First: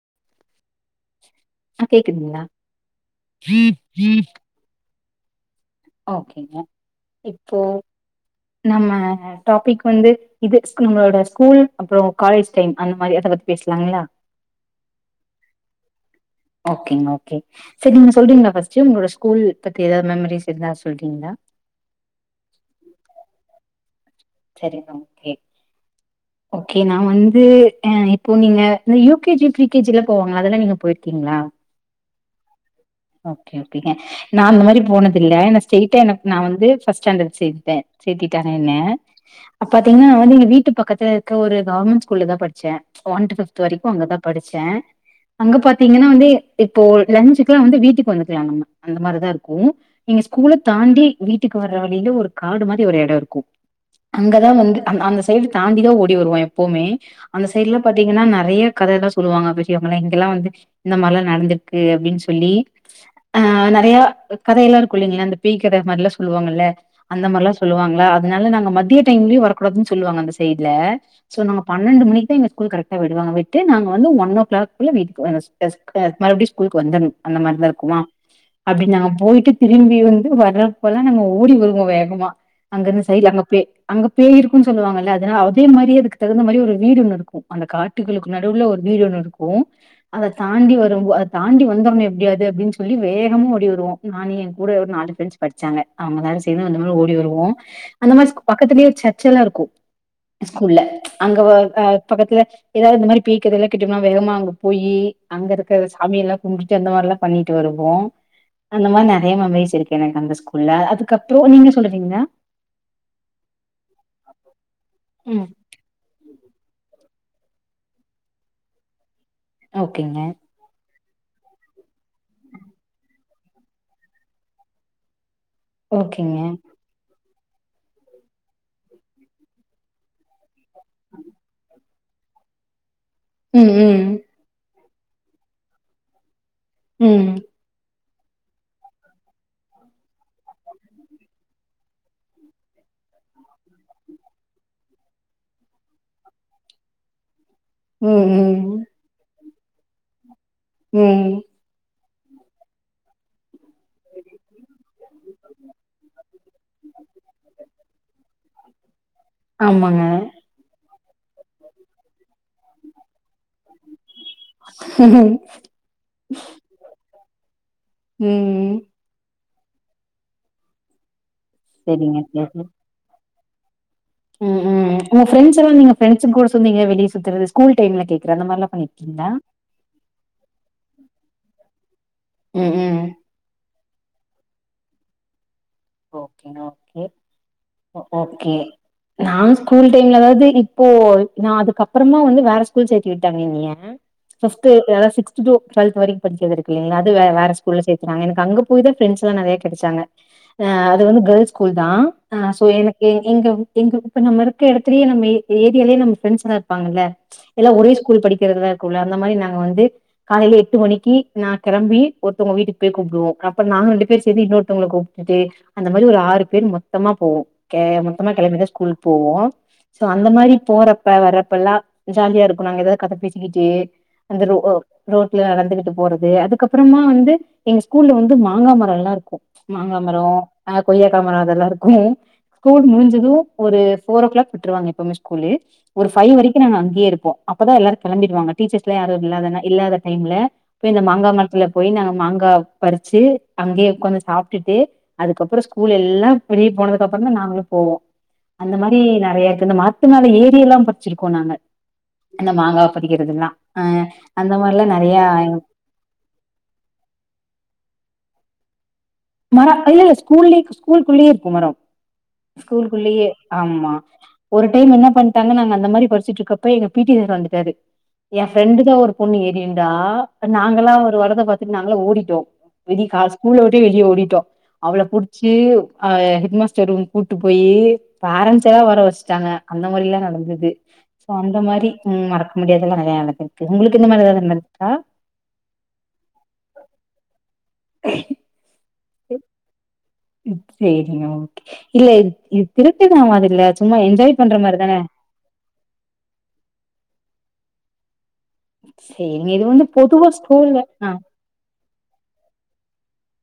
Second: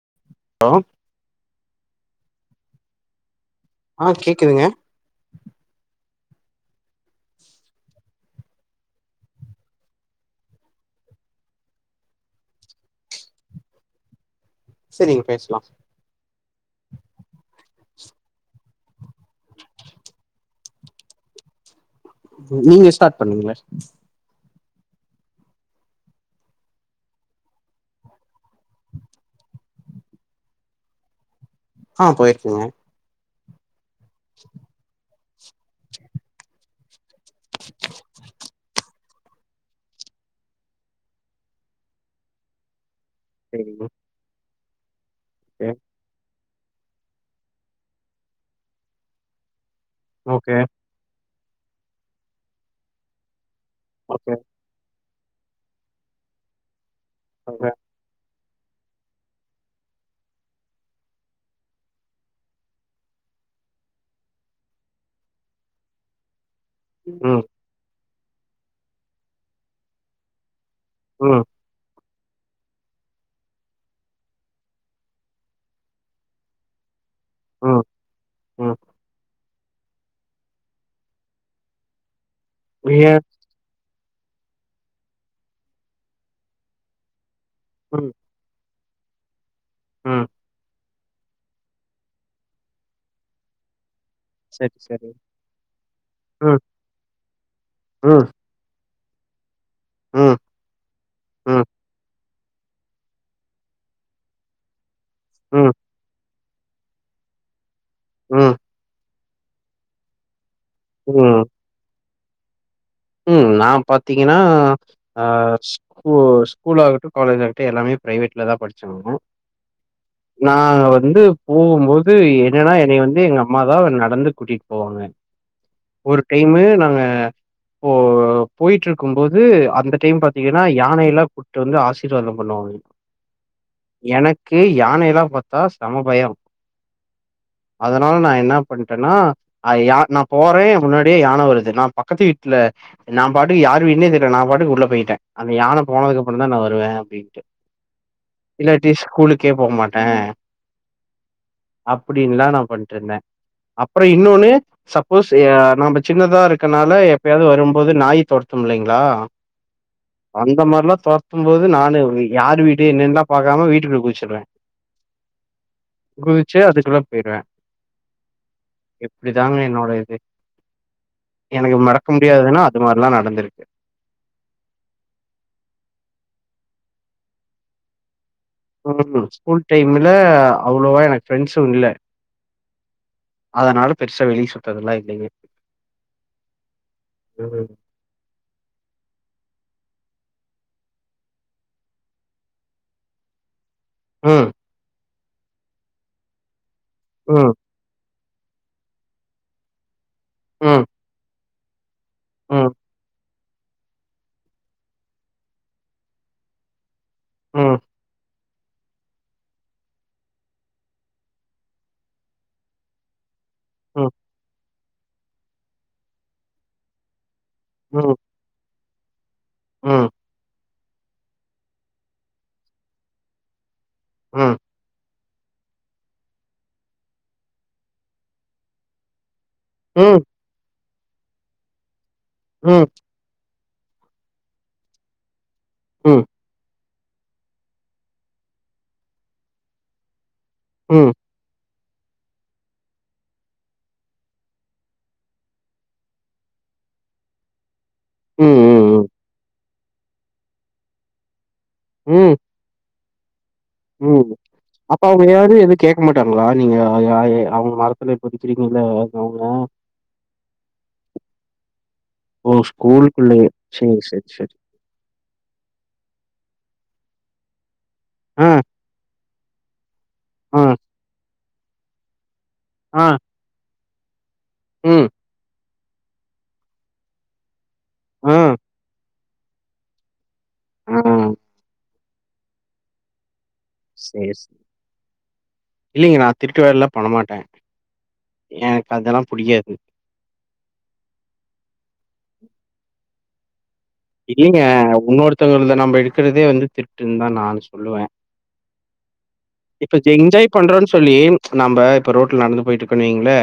[inaudible] ஆ கேக்குதுங்களா ஆ [unintelligible] கேக்குதுங்க ஓகேங்க இப்போ நம்ம டாபிக் வந்து இது நம்மளோட ஸ்கூல் அப்பறம் காலேஜ் டைம் அந்த மாரி அத பத்தி பேசலாங்களா செரிங்க பேசலாம் ஓகேங்க ஓகே செரி நீங்க சொல்றீங்களா பஸ்ட்டு உங்களோட ஸ்கூல் பத்தி ஏதாவது மெம்மரிஸ் இருந்தா சொல்றீங்களா நீங்க ஸ்டார்ட் பண்ணீங்கலே செரி ஓகே ஓகே நான வந்து அ இப்போ நீங்க இந்த U K G P K G எல்லாம் போவாங்களா அதெல்லாம் நீங்க போயிருக்கீங்களா ஆ போயிருக்கேன்க ஓகே ங்க நான அந்த மாரி போனது இல்ல ஸ்ட எனக்கு நான் வந்து சைட்டா பஸ்ஸாண்ட் சேப்பேன் சேகத்துகிட்டான் என்ன அப்ப பாத்தீங்கன்னா நீங்க வீட்டு பக்கத்து இருக்க ஒரு கேவர்மெண்ட் ஸ்கூல்லல தான் படிச்சேன் ஒன்டூத்து பிப்த் சரிங்க வரைக்கும் அங்க தான் படிச்சு [inaudible] அங்க பாத்தீங்கன்னா வந்து இப்போ லஞ்சுக்கெல்லாம் வந்து வீட்டுக்கு வந்துக்கலாம் நம்ம அந்த மாரிதான் இருக்கும் எங்க ஸ்கூல ஓகே தாண்டியி வீட்டுக்கு வரற வழியில ஒரு காடு மாரி ஒரு இடம் இருக்கும் ஓகே அங்கதான் வந்துந்து [inaudible] சாந்தி தான் ஓடி வருவா எப்வுமே அந்த ஓகே ஓகே சைட்ல பாத்தீங்கன்னா நெறைய கதயெல்லாம் சொல்லுவாங்க அப்பவந்து எங்கெல்லாம் வந்து இந்த மாரிலாம் நடந்திருக்கு அப்டின்னு சொல்லி ஆ நெறைய கதயெல்லாம் இருக்கு இல்லங்கள அந்த பேய் கதை மாரி எல்லாம் சொல்லுவாங்கல்ல அந்த ம் மாரிலாம் சொல்லுவாங்களா அதனால நாங்க மத்திய டைம்லையும் வரகூடாதுன்ன சொல்லுவாங்க அ இல்ல சோ ம் நாங்க பன்னெண்டு மணிக்கு எங்க ஸ்கூல் கரெக்டா விடுவாங்க விட்டு நாங்க வந்து ஒன்நோகிளாக்கு மறுபடியும் ஸ்கூலுக்கு வந்தரனும் அந்த மாதரிதான் ம் இருக்குமா ம் அப்படின்னு நாங்க போயிட்டு திரும்பி வந்து வரறப்பலாம் நாங்க ஓடி வருவோம் வேகமா அங்க இருந்து ஏ செய்யல அங்க போய் அங்க பேய இருக்குன்னு சொல்லுவாங்களல்ல அதே மாதிரி அதுக்கு தகுந்த மாதிரி ஒரு வீடு ஒன்னு இருக்கும் அந்த ம் காட்டுகளுக்கு நடுவுவில் ஒரு வீடு ஒன்னுரு க்கும் ம் அத தாண்டி ஒரு ரொம்ப அதை தாண்டி வந்துடணும் எப்டியாது அப்டின்னு சொல்லி வேகம ஓடி வருவோம் நான் என் கூட சரி ஒரு சரி நாலு பிரண்ட்ஸ் படிச்சாங்க அவுங்களா ம் சேந்து அந்த மாதிரி ஓடி வருவோம் அந்த ம் மாதிரி பக்கத்தலயே ச ச்சல்லா இருக்கும் ம் ஸ்கூல்ல அங்க ம் பக்கத்துல ஏதாவது இந்த மாதிரி [unintelligible] வேகமா அங்க போயி அங்க ம் இருக்க சாமிய எல்லாம் கும்ட்டு அந்த மாதிரிலாம் பண்ணிட்டு வரும் போ ம் அந்தமா இதே மெமரிஸ் எனக்கு அந்த ஸ்கூல்ல அதுக்கப்புறம் நீங்க சொல்றீங்கன்னா உம் நான் பாத்தீங்கன்னா ஹா ம் ஸ்கூ இப்போ ஸ்கூல ஆகட்டும் காலேஜ ஆகட்டும் எல்லாமே பிரைவேட்ல தான் படிச்சக்காங்க ஓகேங்க வந்து போகும் போது என்னா என்ன வந்து எங்க அம்மாதான் நடந்து கூட்டிட்டு போவாங்க ஒரு ஓகேங்க டைமு நாங்க ஓ போயட்டு இருக்கும் போது அந்த டைம் பாத்தீங்கன்னா யானையல்லாம் கூப்பிட்டு வந்து ஆசி வாதம் பண்ணுவாங்க உம் யானையெல்லா பாத்தா சம பயம் உம் அதனால நா என்ன பண்ணிட்டேன்னா யா நா போறேன் ஏ முன்னாடியே யானை வருது நான் பக்கத்து வீட்டு ல நா பாட்டுக்கு யாரு வீடுனே தெரியல நா பாட்டுக்கு உள்ள போயிட்டேன் அந்த யானை போனது அப்புறம் தான் நான் வருவேன் அப்டின்ட்டு உம்-உம் க்கே போக மாட்டேன் உம் அப்டின்லாம் நான் பண்டுருந்தேன் அப்புறம் இன்னொன்னு சப்போஸ் நம்ம சின்னதா இருக்கனால எப்பயாவது வரும்போது நாய் தொரத்தும் இல்லைங்களா ஆமாங்க அந்த மாதிரிலாம் தொர ட்டும் போது நான யார் வீட்டு என்னெல்லாம் பாக்காம வீட்டுக்கு குச்சுடுவே குதிச்ச அது சொல்ல போய்டுவ உம் -உம் இதுதாங்க என்நோடது எனக்கு மட செரிங்க [inaudible] அது மாதிரிலாம் நடந்திருக்கு உம்- உம் உங்க ஃப்ரெஸ்லாம் நீங்க ஃப்ரெண்ஸ் கூட செந்து வெளிலா சுத்துறது ஸ்கூல் டைம்ல கே ம் ஸ்கூல் டைம்ல அவ்ளோவா எனக்கு ஃப்ரெண்ட்ஸ் மட்டும் இல்ல ம் ம் அதனால பெருசா வெள சுதல்லா இல்லையே ஓகே- ஓகே- ஓகே நான் ஸ்கூல் டைம்லதாவது இப்போ நான் அதுக்க அப்புறமா வந்து வேற ஸ்கூல் சேர்த்தி விட்டாங்க நீங்க ஃப்ஸ்ட்டு இப்ப சிக்ஸ் டுவல்த் வரைக்கு படிச்சி இல்லங்கனாவது வேற ம் ஸ்கூல் சே நாங்க எனக்கு அங்க போயிான் ஃப்ரண்ட்ஸ் எல்லாம் நிறைய கிடைச்சாங்க ஆஹ ம் அது வந்து கேள்ஸ் ஸ்கூல் தான் ஆஹ் சோ ம் எனக்கு எங்க -எங்க இப்ப நம்ம இருக்க இடத்துலயே நம ஏரியாலேயே நம்ம ஃப்ரெண்ட்ஸ் எல்லாம் இருப்பாங்கல்ல எல்லாம் ம் ஒரே ஸ்கூல் படி இரு அந்த மாதிரி நாங்க வந்து காலையில எட்டு மணிக்கு நான் கிளம்பி ஒருத்தவங்க வீட்டுக்கு போய் கும்பிடுவோம் நாங்க ரெண்டு ம் பேர் சேந்து இன்னொரு தங்களுக்கு அந்த மாதிரி ஒரு ஆறு பேர் மொத்தமா போவோம் க ம் மொத்தமா கிழமைிேஸ்கூல் போவோம் ம் சோ ம் அந்த மாதிரி போற அப்ப வர்றப்ப எல்லாம் ஜாலியா இருக்கும் நாங்க ஏதாவது கதை பேசிக்கிட்டே அந்த ரூ ம் ஹா ரோட்ல நடந்துகிட்டு போறது அதுக்கப்பறமா வந்து எங்க ஸ்கூல்ல வந்து மாங்கா மரமெல்லா இருக்கு ம் மாங்காமரோ ஆப் கொய்யாக்காமர அதெல்லாம் இருக்கும் ஸ்கூல் ம் முடிஞ்சுதும் ஒரு போர் ஓ கிளாக் விட்டுருவங்க எப்வுமே ஸ்கூலு ஒரு ம் ஃபைவ் வரைக்கு அன் அங்கே இருப்போ அப்தா எல்லாரு கிம்பிருவாங்க டீச்சர்ஸ்லா யாரு இல்லாத இல்லாத டைம்ல இப்பே இந்த ம் மாங்காமரத்துலப் போய் நாங்க மாங்கா பறிச்சு அங்கே உட்காந்து சாப் விட்டுட்டு அதுக்கப்பற ஸ்கூல் எல்லா வெளிய போனதுக்கு அப்பற தா நாங்களும் போவோம் ம் அந்த மாரி ம் நெறைய தினமா பத்துனால ஏரி எல்லா படிச்சிருக்கோம் நாங்க ம் அந்த மாங்காப் படிக்கிறதுலாம் ம் அப்ப அவுங்க யாரு எது கேட்க மாட்டாங்களா நீங்க யா அவுங்க மரத்துல எப்போதிக் வச்சீருங்களோ மரம் இல்ல இஸ் ஸ்கூல்ளேயே இருக்கும் மரம் ஓ ஸ்கூள்ளயே ஸ்கூலுக்குள்ளயே ஆமா சேரி சேரி சேரி ஒரு டைம் என்ன பண்ணிட்டாங்க நாங்க அந்த மாரி படிச்சிடுருப்ப இப்ப எங்க பிட்டி சாரு வந்துட்டாரு எ ஆ ஃப்ரெண்டுத ஒரு பொண்ணு ஏறிண்டா ஆ நாங்களா ஒரு வரத பாத் நாங்கள ஓடிட்டோம் ஆ விதி காஸ் ஸ்கூல் [inaudible] வீட்டோ அவள ம் புடிச்சியு அ ஹெட் மாஸ்டர் ரூமு கூட்டு போயி சி ஆ பேரன்சால வர வஷ் வச்சாங்க அந்த மாரிலா நடந்ச இது ஆ சோ அந்த மாரி ம் மறக்க முடியாது நெரைய நடந்து செரி செரி இல்லிங்க நா திருட்டுவேலலா பண்ணமாட்டேன் எக் அதெல்லா புடிக்காது ம் சேரிங்க ஓகே இல்ல இது இது [unintelligible] ஆவாதில்ல இல்லங்க இன்னொருத்தவங்களது நம்ப எடுக்கிறதே வந்து திருட்டுன்னுதா நா [unintelligible] சொல்லுவே சேரிங்க இது வந்து இப்ப ஜெய் பொதுவா என்ஜாய் ஸ்கூல்ல பண்றோம்ன்னு ஆ சொல்லி நாம்ப இப்ப ரோட்ல நடந்து போயிட்ருக்கோன்னு வைங்களே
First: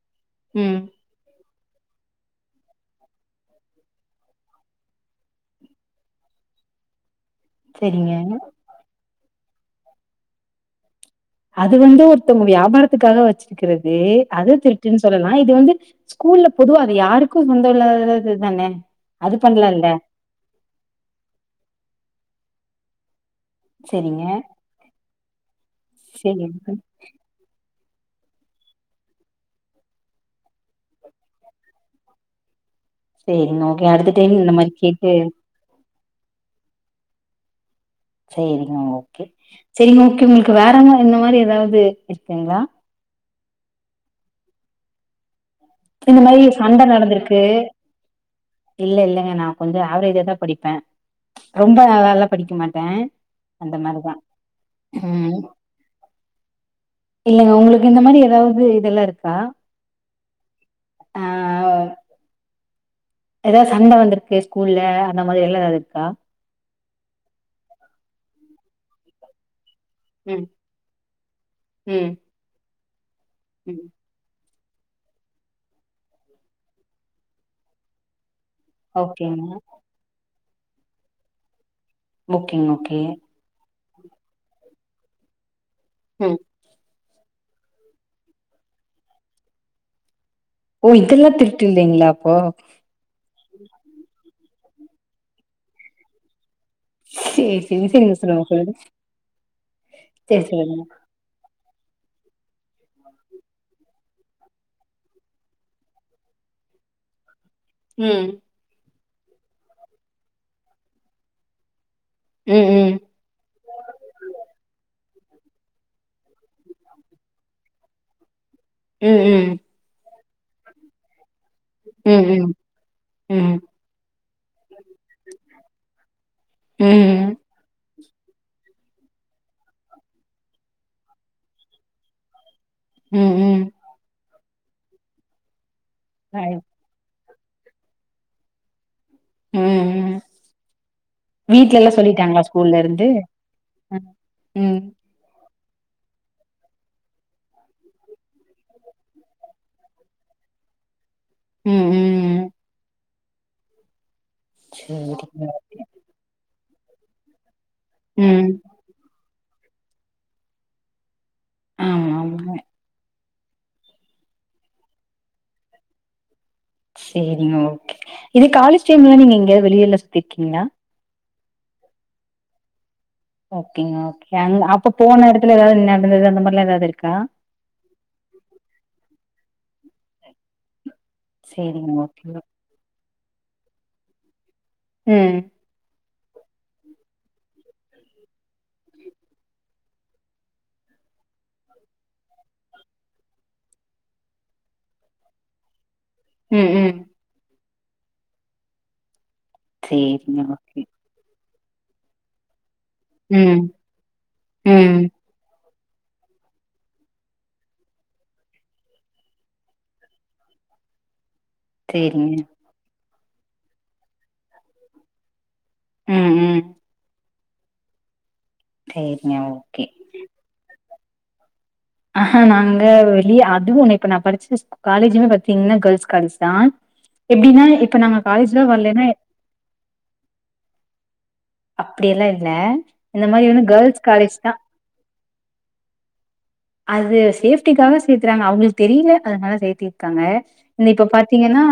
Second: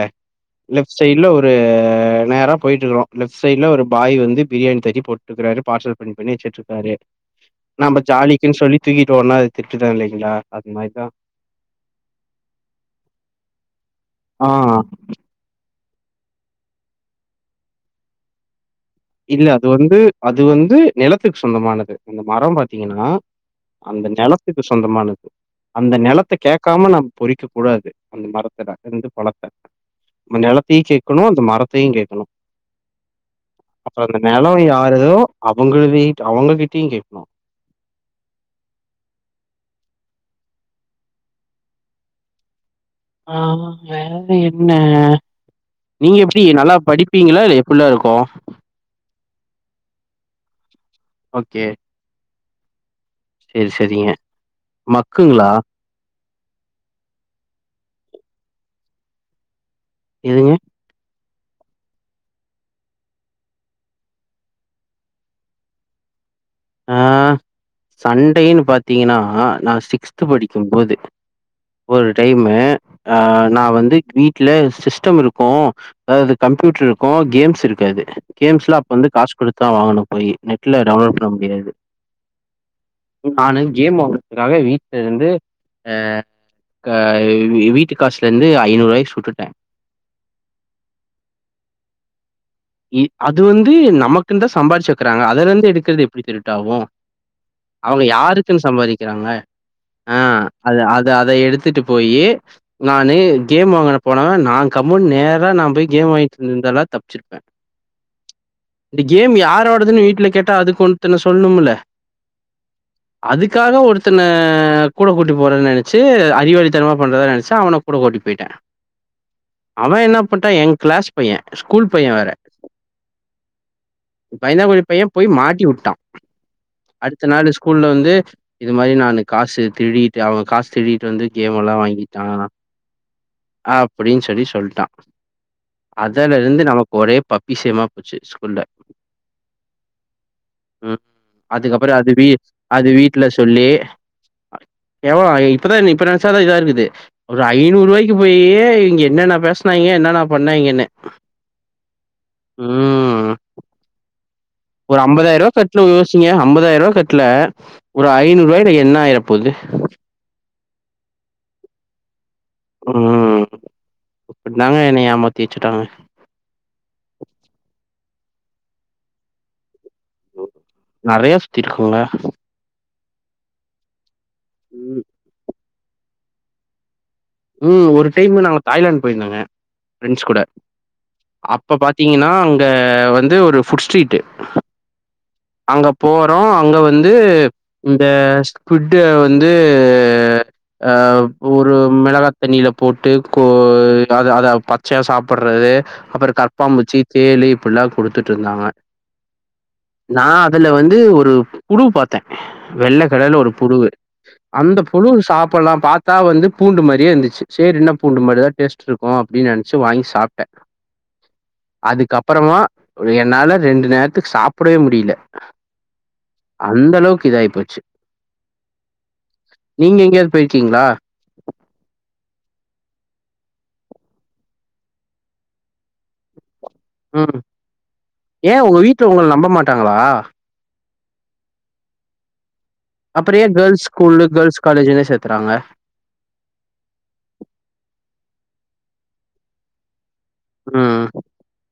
ம் லெஃப்ட் சைட்ல ஒரு இது நேரா போயிட்ருக்றோ லெஃப்ட் சைட்ல ஒரு பாய் வந்து பிரியாணி தட்டி போட் இருக்குராரு பார்சல் பண்ணி பண்ணி வச்சிட்டு இருக்காரு நம்ம சேரிங்க ஜாலிக்குன்னு சொல்லி தூக்கி ஒன்னா திட்டுட்தா இல்லங்களா அது மாரிதான் அது வந்து ஒருத்தவுங்க வியாபாரத்துக்காக வச்சிருக்கிறது அது அது ஆ திருட்டின்னு சொல்ல இது வந்து ஸ்கூல்ல பொதுவா அது யாருக்கும் சொந்த இல்லாததுதானே இல்ல அது வந்து அது வந்து நிலத்துக்கு சொந்தமானது அந்த மரம் பாத் பாத்தீங்கன்னா அந்த செரிங்க நிலத்துக்கு சொந்தமானது அந்த நிலத்தை செரிங்க கேட்காம நம்ம பொறிக்க கூடாது அந்த மரத்துல இருந்து பழத்த அந்த நிலத்தையும் கேட்கணும் அந்த மரத்தையும் கேட்கணும் செரிங்க ஓகே அப்றோ அடுத்த அந்த டைம் நெலோ இந்த மாரி கேட்டு யாருதோ அவங்கள்தியு அவங்ககிட்டயு கேக் நோ சேரிங்க ஓகே செரிங்க ஓகே உங்களுக்கு வேறவுங்க இந்த மாதிரி ஏதாவது இருக்குங்களா ஆமா வேறது என்ன நீங்க இந்த மாரி எப்டி நல்லா சண்ட நடந்திருக்கு படிப்பீங்களா இல்ல எப்டில்லா இருக்கு கொஞ்ச ஆவரேஜா தான் படிப்பேன் ரொம்ப நல்ல படிக்க மாட்டேன் செரி செரிங்க மக்குங்களா இல்லைங்க உங்களுக்கு இந்த மாரி ஏதாவது இதெல்லா இருக்கா எதுங்க ஆ ஏதாவது சண்ட வந்திருக்கு ஸ்கூல்ல அந்த மாரி எல்லா ஏதாவது இருக்கா ஆஹ் சண்டைன்னு பாத்தீங்கன்னா நா சிக்ஸ்த்து ம் படிக்கும்போது ஒரு ம் டைமு ஆ நான் ம் வந்து கீ வீட்ல சிஸ்டம் இருக்கும் அதாவது கம்ப்யூட்டர் இருக்கும் கேம்ஸ் இருக்காது கேம்ஸ்லா அப்ப வந்து காசு ஓகேங்க குடுத்துதா வாங்கனு போயி நெட் இல்ல [unintelligible] காம்கிறது புக்கிங் ஓகே கேம் ஆடுறதுக்காக வீட்டுல இருந்து ஆஹ் ம் ஹ வீட்டுகாசுலேருந்து ஐநூறு ரூவாய்ய சுட்டுட்டே ஓ இதெல்லாம் திருட்டுல்லிங்களா அப்போ அது வந்து நமக்குன்னு தான் சம்பாரதிச்சு வக்கறாங்க அதுல இருந்து எடுக்குறது எப்படி தெரியும் டாகு சேரி சேரி அவங்க சரிங்க சொல்லுங்க யாருக்குனு சொல்லுங்க சம்பாதிக்கிறாங்க சேரி ஹம் சொல்லுங்க அத எடுத்துட்டு போய் நான் கேம் வாங்கின போனேன் நான் கமுன் நேராக நான் போய் கேம் வாங்கிட்டு இருந்தாலான் தப்பச்சுருப்பேன் உம் இந்த கேம் யாராடதுன்னு வீட்டுல கேட்டா அதுக்கு ஒன்த்தன்ன சொல்ணும்ல ம் ம் அதுக்காக ஒருத்தன கூட கூட்டி போறது நெனச்சு அறிவாளித்தனமா பண்றதா நெனச்சு அவன கூட கூட்டி போய்டா போயிட்டேன் உம் உம் போட்டா என் கிளாஸ் பையன் ஸ்கூல் பைய வேற ம் ம் பயந்தாங்குலி பைய போய் மாட்டி வுட்டான் ம் அடுத்த ம் நாள் ஸ்கூல்ல வந்து இது மாதிரி நான் காசு திருடிட்டு அவங்க காசு திருட்டு வந்து கேம் எல்லா வாங்கிட்டாங்களா ம் ம் ஆ அப்டின்னு சொல்லி சொல் ட்டடா அதா அது ரைட். வந்து நமக்கு ஒரே பப்பிசேமா போச்சு ஸ்கூல்ல ம் ம் உஹம் வீட்ல எல்லா அதுக்கப்புறம் அது வீ சொல்லிட்டாங்களா ஸ்கூல்ல அது இருந்து வீட்டுல சொல்லி ம் எவ இப்பதான் இப்ப நெனைச்சாதா இதா இருக்குது ஒரு ஐநூறு ரூபாய்க்கு போயி இங்க என்னென்ன பேசுனாங்க என்னன்ன பண்ணாங்கைன்னு ம் ம் உஹம் ஒரு சேரிங்க ஐம்பதாயிரூவா கட்ல யோசிங்க ஐம்பதாயி ரூவா கட்ல ஒரு ம் ஐநூறுவாயில என்னாயிர தில்லு [unintelligible] ஒரு அப்புடி தாங்க என்ன ஏமாத்தி வச்சுட்டாங்க செரிங்க ஓகே இது காலேஜ் டைம்ல நீங்க வெளில சுத் இருக்கீங்களா திக்குல்லா ஓகேங்க ஓகே அப்ப ம் போன இடத்துல ஏதாவது [inaudible] அந்த மாரிலாம் ஏதாவது இருக்க உம் ஒரு டைம்மு நாங்க தாய்லாந்து போய்ருந்தோங்க பெரண்ஸ் கூட அப்ப சேரிங்க ஓகே பாத்தீங்கன்னா அங்க வந்து ஒரு புஃபுட் ஸ்ட்ரீட் ஹம் போறோம் அங்க வந்து இந்த ட்டு வந்து அ ஒரு மிளகாய தண்ணியில போட்டு கோ அத அத பச்சயா சாப்படுறது அப்பற கடப்பா ம் ம் முச்சி தேலி புள்ளா கொடுத்துட்டு இருந்தாங்க நான் சேரிங்க அதுல ஓகே வந்து ஒரு முழு பாத்தேன் வெள்ளக்கலர்ல ஒரு ம் புழுவு அந்த ம் புழு சாப்பிடலாம் பாத்தா வந்து பூண்டு மாரியே இருந்துச்சு செரி என்ன பூண்டு மாரிதான் டேஸ்ட் இருக்கும் அப்டின்னு நினைச்சு வாங்கி சாப்பிட்டேன் அதுக்கு சேரிங்க அப்றமா ஒரு என்னால ரெண்டு நேரத்துக்கு சாப் ப்படவே முடில ம் ம் அந்த அளவுக்கு இதா போச்சி சேரிங்க ஓகே நீங்க எங்கயாது போயிருக்கீங்களா ஆஹா நாங்க வெளியே அதுவும் ஒன்னு இப்ப நான படிச்ச காலேஜுமே பத்தீங்கன்னா கேர்ள்ஸ் காலேஜ் தான் ம் ஏன் உங்க வரலன்னா வீட்டுல உங்க நம்ப மாட்டாங்களா அப்டியெல்லா இல்ல இந்த அப் மாரி ஏன் வந்து கேர்ள்ஸ் ஸ்கூல்லு காலேஜ் தா கேர்ள்ஸ் காலேஜ்லையே சேக்குறாங்க அது சேஃப்டிக்காக சேர்த்தறாங்க அவங்களுக்கு தெரியல அதனால சேர்த்தி ருக்காங்க இந்த ம் இப்ப பாத்தீங்கன்னா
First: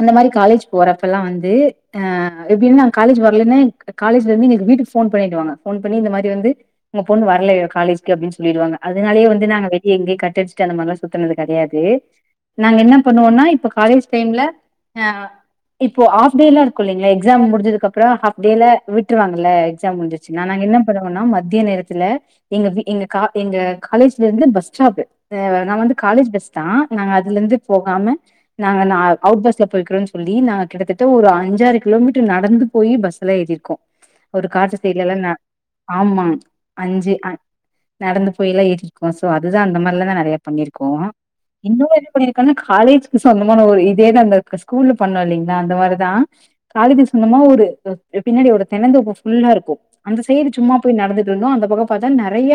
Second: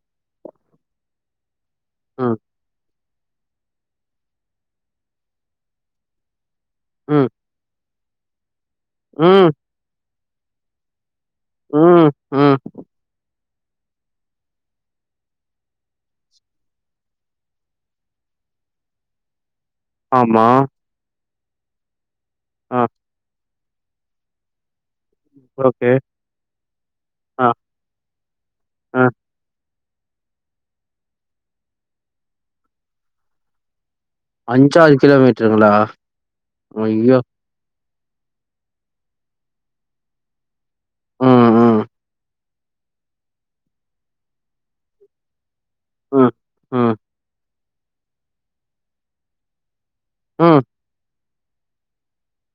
அந்த மாரி காலேஜ் போறப்பலாம் வந்து ஆ ம் இப்டினா காலேஜ் வரலன்னா காலேஜல இருந்துங்க வீட்டுக்கு போன் போயிடுவாங்க போன் பண்ணி இந்த மாரி வந்து உங்க பொண்ணு ம் வரலையா காலேஜ் அப்டினு சொல்லிடுவாங்க அதனாலையே வந்து ம் நாங்க வெட்டி [inaudible] டெஸ்ட் அத மாரில்லாம் சுத்துனது கிடையாது ம் ம் நாங்க என்ன பண்ணுவோம்னா காலேஜ் டைம்ல ஹ இப்போ ஆப் டே இருக்கும் எக்ஸாம் முடிஞதுக்கு அப்பறம் ஆப் டே விட்டுருவாங்க ல க்ஸாம் முச்சுனா ஆமா நாங்க என்ன பண்ணுவோனா மத்திய நேரத்துல எங்க ஆ எங்க கா எங்க காலேஜ்ல இருந்து பஸ் பஸ் ஸ்டாப் நான் ஓகே வந்து காலேஜ் பஸ் தான் நாங்க அதுல ஆ இருந்து போகாம நாங்க ஆ அவுட் பஸ்ல போய்கக்கிறோனு சொல்லி நா கிட்டத்தட்ட ஒரு அஞ்சாறு கிலோமீட்டர் நடந்து போய் பஸ்ல எழுதிருக்கோம் ஒரு காசுசெய்ல எல்லாம் கிலோமீட்டருங்களா? ஆமா அஞ்சு ஐயோ! நடந்து யாம் ஏிருக்கும்கோம் அதுதான் அந்த மாதிராலாம் தான் நெறைய பண ம் ம் இன்னும்ண்ணிருக்க காலேஜக்கு சொந்தமான ஒரு இதந்த ஸ்கூல்ல பண்ண இ அந்த மாரிதான் ம் ம் காலதி சொன்னமா ஒரு பின்னாடி ஒரு தெனதோப்பு ஃபுல்லா இருக்கும் அந்த சைடு ம் சும்மா போய் நடந்துட்டு இருந்தோ அந்த பக்கம் பா அதான் நெறைய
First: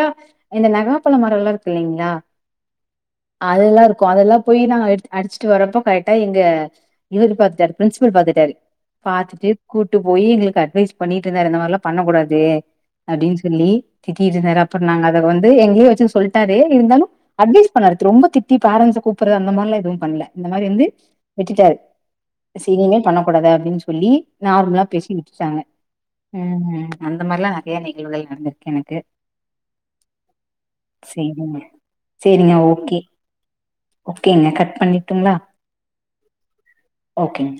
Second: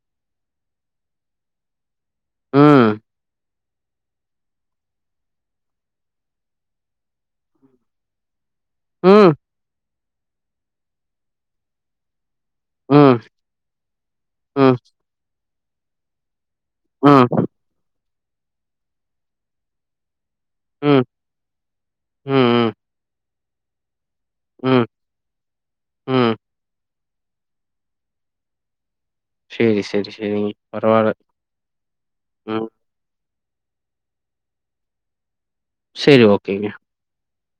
இந்த நகாப்பழ மரம் எல்லாம் இருக்கு இல்லங்களா ம் அதுல்லாம் இருக்கும் அதெல்லாம் போய் நாங்க அடிச்சுட்டு வரப்போ கரெக்டா எங்க இவரு பாரத்துட்டாரு பிரின்சிபல் பாத்துட்டாரு ம் பாத்துட்டு கூ ட்டு போய் எங்களுக்கு அட்வைஸ் பண்ணிட்டு இருந்தா இருந்த மாரிலாம் பண்ணக்கூடாது ம் ம் அப்டின்னு சொல்லி திட்டிட்டுந்தரு ம் அப்பறம் நாங்க எங்கே வச்சு சொல்லிட்டு [inaudible] இருந்தாலும் ம் அட்வைவ் பண்ணாரு ரொம்ப திட் கத்தி பேரண்டஸ் கூப்பற அந்த மாரிலாம் எதுவும் பண்ணல இந்தமாரி வந்து ம் வெட்டுட்டாரு ம் சீனே பண்ணக்கூடாது அப்டின்னு சொல்லி நார்மலா ம் பேசி விட்டுட்டாங்க ம் உம் அந்த மாதரிலாம் நெறைய நிகழ்வுகள் நடந்திருக்கு எனக்கு செரி செரி செரிங்க பரவாயில்ல சேரிங்க சேரிங்க ம் ஓகே ஓகேங்க கட் பண்ணிட்டுங்களா செரி ஓகேங்க ஓகேங்க